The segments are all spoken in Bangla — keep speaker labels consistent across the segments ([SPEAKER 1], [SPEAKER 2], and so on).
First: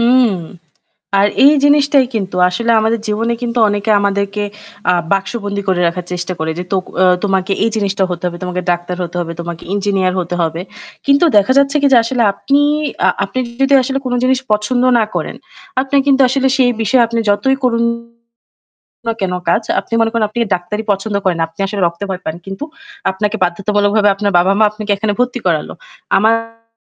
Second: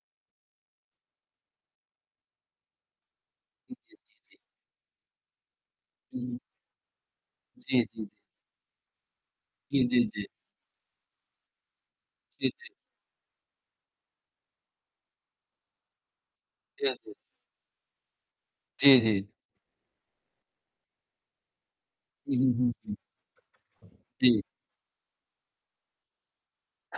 [SPEAKER 1] উম আর এই জিনিসটাই কিন্তু আসলে আমাদের জীবনে কিন্তু
[SPEAKER 2] জি,
[SPEAKER 1] অনেকে
[SPEAKER 2] জি, জি।
[SPEAKER 1] আমাদেরকে আ বাক্সবন্দী করে রাখার চেষ্টা
[SPEAKER 2] উ
[SPEAKER 1] করে যে তোক আ তোমাকে এই
[SPEAKER 2] জি, জি।
[SPEAKER 1] জিনিসটা হতে হবে, তোমাকে ডাক্তার হতে হবে, তোমাকে
[SPEAKER 2] জি, জি,
[SPEAKER 1] ইঞ্জিনিয়ার
[SPEAKER 2] জি।
[SPEAKER 1] হতে হবে। কিন্তু দেখা যাচ্ছে কি যে আসলে
[SPEAKER 2] জি, জি।
[SPEAKER 1] আপনিই আ আপনি যদি আসলে কোন জিনিস পছন্দ না করেন, আপনি কিন্তু আসলে সেই বিষয়ে
[SPEAKER 2] [unintelligible]
[SPEAKER 1] আপনি যতই করুন
[SPEAKER 2] জি, জি।
[SPEAKER 1] না কেন কাজ, আপনি মনে করেন আপনি ডাক্তারী পছন্দ করেন না। আপনি আসলে রক্তে ভয় পান
[SPEAKER 2] উহু,
[SPEAKER 1] কিন্তু
[SPEAKER 2] হু, হু।
[SPEAKER 1] আপনাকে বাধ্যতামূলক ভাবে
[SPEAKER 2] জি।
[SPEAKER 1] আপনার বাবা-মা আপনাকে এখানে ভর্তি করালো। আমার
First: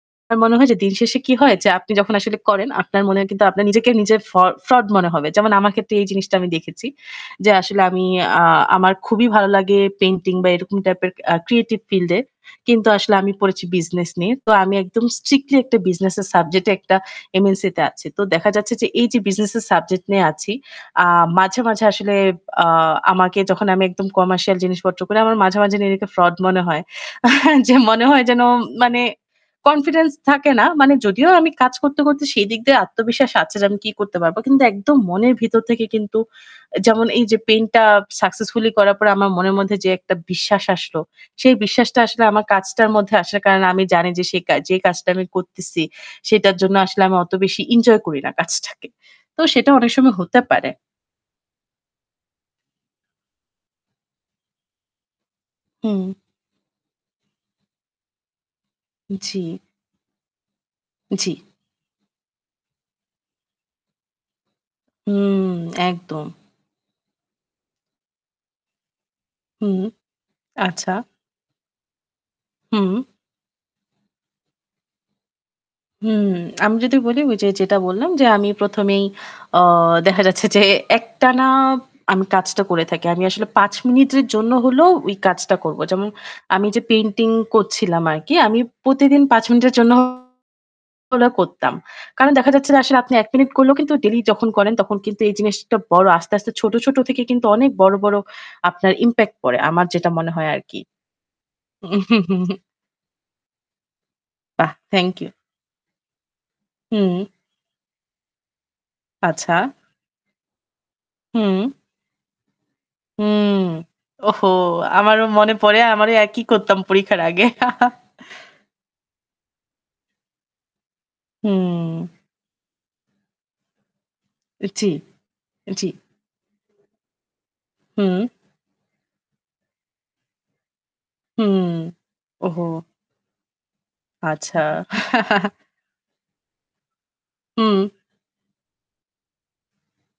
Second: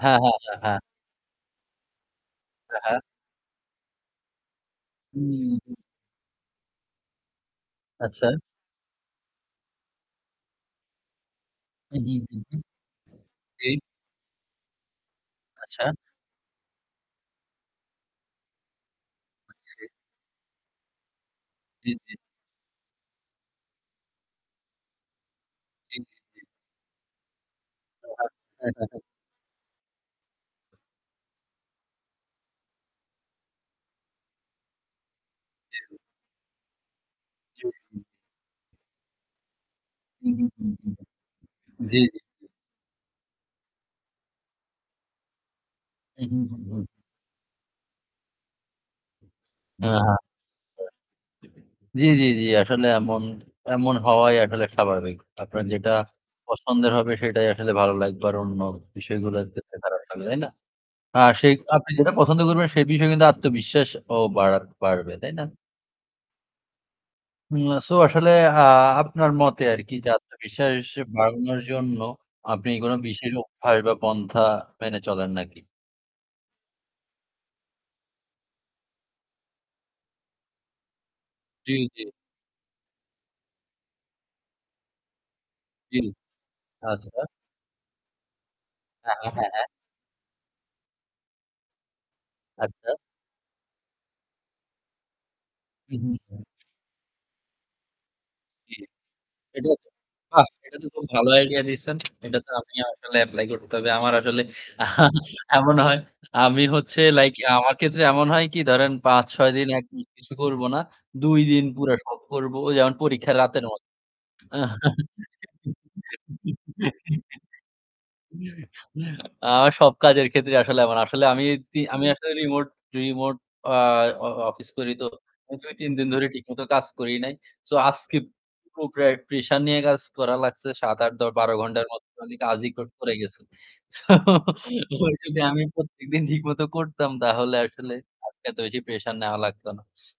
[SPEAKER 2] হ্যাঁ, হ্যাঁ,
[SPEAKER 1] মনে
[SPEAKER 2] হ্যাঁ,
[SPEAKER 1] হয় যে
[SPEAKER 2] হ্যাঁ।
[SPEAKER 1] দিনশেষে কি হয়, যে আপনি যখন আসলে করেন
[SPEAKER 2] হ্যাঁ, হ্যাঁ।
[SPEAKER 1] আপনার মনেও কিন্তু আপনার নিজেকে নিজের ফ ফ্রড মনে হবে।
[SPEAKER 2] উম
[SPEAKER 1] যেমন আমার
[SPEAKER 2] হু।
[SPEAKER 1] ক্ষেত্রে এই জিনিসটা আমি দেখেছি, যে আসলে আমি
[SPEAKER 2] আচ্ছা।
[SPEAKER 1] আ আমার খুবই ভালো লাগে পেইন্টিং বা এরকম টাইপের আ ক্রিয়েটিভ
[SPEAKER 2] উহু,
[SPEAKER 1] ফিল্ডে।
[SPEAKER 2] হু, হু।
[SPEAKER 1] কিন্তু আসলে আমি পড়েছি
[SPEAKER 2] জি।
[SPEAKER 1] বিজনেস নিয়ে। তো আমি একদম স্ট্রিক্টলি একটা
[SPEAKER 2] আচ্ছা।
[SPEAKER 1] বিজনেসের সাবজেক্টে একটা MNC তে আছি। তো দেখা যাচ্ছে যে এই যে বিজনেসের
[SPEAKER 2] বুঝছি।
[SPEAKER 1] সাবজেক্ট নিয়ে আছি আ মাঝে, মাঝে
[SPEAKER 2] জি,
[SPEAKER 1] আসলে
[SPEAKER 2] জি।
[SPEAKER 1] আ আমাকে যখন আমি একদম কমার্শিয়াল জিনিসপত্র করি, আমার মাঝে, মাঝে
[SPEAKER 2] জি,
[SPEAKER 1] নিজেকে
[SPEAKER 2] জি,
[SPEAKER 1] ফ্রড
[SPEAKER 2] জি।
[SPEAKER 1] মনে হয়। যে মনে হয় যেন
[SPEAKER 2] [unintelligible]
[SPEAKER 1] মানে কনফিডেন্স থাকে না। মানে যদিও আমি কাজ করতে, করতে সেই দিক দিয়ে আত্মবিশ্বাস আছে যে আমি কি করতে পারব কিন্তু একদম মনের ভিতর থেকে
[SPEAKER 2] [unintelligible]
[SPEAKER 1] কিন্তু অ্যা যেমন এই যে
[SPEAKER 2] জি,
[SPEAKER 1] পেইন্টটা
[SPEAKER 2] জি।
[SPEAKER 1] successfully করার পরে আমার মনের মধ্যে, যে একটা
[SPEAKER 2] হু, হু,
[SPEAKER 1] বিশ্বাস
[SPEAKER 2] হু, হু।
[SPEAKER 1] আসলো সেই বিশ্বাসটা
[SPEAKER 2] জি, জি।
[SPEAKER 1] আসলে আমার কাজটার মধ্যে আসার কারণ আমি জানি যে সে কা যেই কাজটা আমি করতেছি
[SPEAKER 2] উহু,
[SPEAKER 1] সেটার
[SPEAKER 2] হু,
[SPEAKER 1] জন্য
[SPEAKER 2] হু।
[SPEAKER 1] আসলে আমি অত বেশি এনজয় করি না কাজটাকে। তো সেটা
[SPEAKER 2] আ
[SPEAKER 1] অনেক সময়
[SPEAKER 2] [unintelligible]
[SPEAKER 1] হতে পারে।
[SPEAKER 2] জি, জি, জি আসলে এমন, এমন হওয়াই আসলে স্বাভাবিক। আপনার যেটা
[SPEAKER 1] হুম।
[SPEAKER 2] পছন্দের হবে সেটাই আসলে ভালো লাগবে আর অন্য বিষয়গুলা
[SPEAKER 1] জি।
[SPEAKER 2] দেখতে খারাপ লাগবে, তাই না? আর
[SPEAKER 1] জি।
[SPEAKER 2] সেই আপনি যেটা পছন্দ করবেন সেই বিষয়ে কিন্তু আত্মবিশ্বাসও বাড়া বাড়বে, তাই না?
[SPEAKER 1] হুম, একদম।
[SPEAKER 2] উম আ সো আসলে, আ আপনার মতে আর
[SPEAKER 1] হুম,
[SPEAKER 2] কি যে আত্মবিশ্বাস
[SPEAKER 1] আচ্ছা।
[SPEAKER 2] বাড়ানোর জন্য আপনি কোন
[SPEAKER 1] হুম।
[SPEAKER 2] বিশেষ অভ্যাস বা পন্থা মেনে চলেন নাকি?
[SPEAKER 1] হুম, আমি যদি বলি ওই যে যেটা বললাম যে আমি ১ম, এই অ দেখা যাচ্ছে যে একটানা
[SPEAKER 2] জি, জি।
[SPEAKER 1] আমি কাজটা করে থাকি। আমি আসলে ৫ মিনিটের জন্য হলেও ওই কাজটা করব।
[SPEAKER 2] জি,
[SPEAKER 1] যেমন আমি যে
[SPEAKER 2] আচ্ছা।
[SPEAKER 1] পেইন্টিং করছিলাম আর কি আমি
[SPEAKER 2] আ
[SPEAKER 1] প্রতিদিন ৫
[SPEAKER 2] হ্যাঁ।
[SPEAKER 1] মিনিটের জন্য হলেও করতাম। কারণ দেখা যাচ্ছে যে
[SPEAKER 2] আচ্ছা।
[SPEAKER 1] আসলে আপনি ১ মিনিট করলেও কিন্তু ডেইলি যখন করেন তখন কিন্তু এই জিনিসটা বড়
[SPEAKER 2] উহু,
[SPEAKER 1] আস্তে,
[SPEAKER 2] হু।
[SPEAKER 1] আস্তে ছোট, ছোট থেকে কিন্তু অনেক বড়, বড়
[SPEAKER 2] জি।
[SPEAKER 1] আপনার impact পড়ে।
[SPEAKER 2] এটা
[SPEAKER 1] আমার যেটা মনে
[SPEAKER 2] বাহ!
[SPEAKER 1] হয় আর
[SPEAKER 2] এটা
[SPEAKER 1] কি।
[SPEAKER 2] তো খুব ভালো idea দিচ্ছেন। এটা তো আমি আসলে apply করতে হবে। আমার আসলে
[SPEAKER 1] বাহ! thank you।
[SPEAKER 2] এমন হয় আমি হচ্ছে
[SPEAKER 1] হুম।
[SPEAKER 2] like আমার ক্ষেত্রে এমন হয় কি ধরেন ৫-৬
[SPEAKER 1] আচ্ছা।
[SPEAKER 2] দিন একদম কিছু করব না। ২ দিন
[SPEAKER 1] হুম।
[SPEAKER 2] পুরা সব করব। অ যেমন পরীক্ষার
[SPEAKER 1] হুম।
[SPEAKER 2] রাতের মত।
[SPEAKER 1] ওহো! আমারও মনে পড়ে আমারও একই করতাম পরীক্ষার আগে।
[SPEAKER 2] আমার সব কাজের ক্ষেত্রে আসলে এমন। আসলে আমি তি আমি
[SPEAKER 1] হুম।
[SPEAKER 2] আসলে remote remote, আ অ অ
[SPEAKER 1] উ
[SPEAKER 2] office
[SPEAKER 1] জি,
[SPEAKER 2] করি তো।
[SPEAKER 1] জি।
[SPEAKER 2] ২-৩ দিন ধরে ঠিকমতো কাজ করি নাই। So
[SPEAKER 1] হুম।
[SPEAKER 2] আজকে খুব প্রা pressure নিয়ে কাজ করা লাগছে। ৭-৮ দ ১২
[SPEAKER 1] হুম।
[SPEAKER 2] ঘণ্টার মত খালি
[SPEAKER 1] ওহো!
[SPEAKER 2] কাজই ক করে গেছি।
[SPEAKER 1] আচ্ছা।
[SPEAKER 2] ওই যদি আমি প্রত্যেকদিন ঠিকমতো করতাম তাহলে
[SPEAKER 1] হুম।
[SPEAKER 2] আসলে আজকে এত বেশি pressure নেওয়া লাগত না।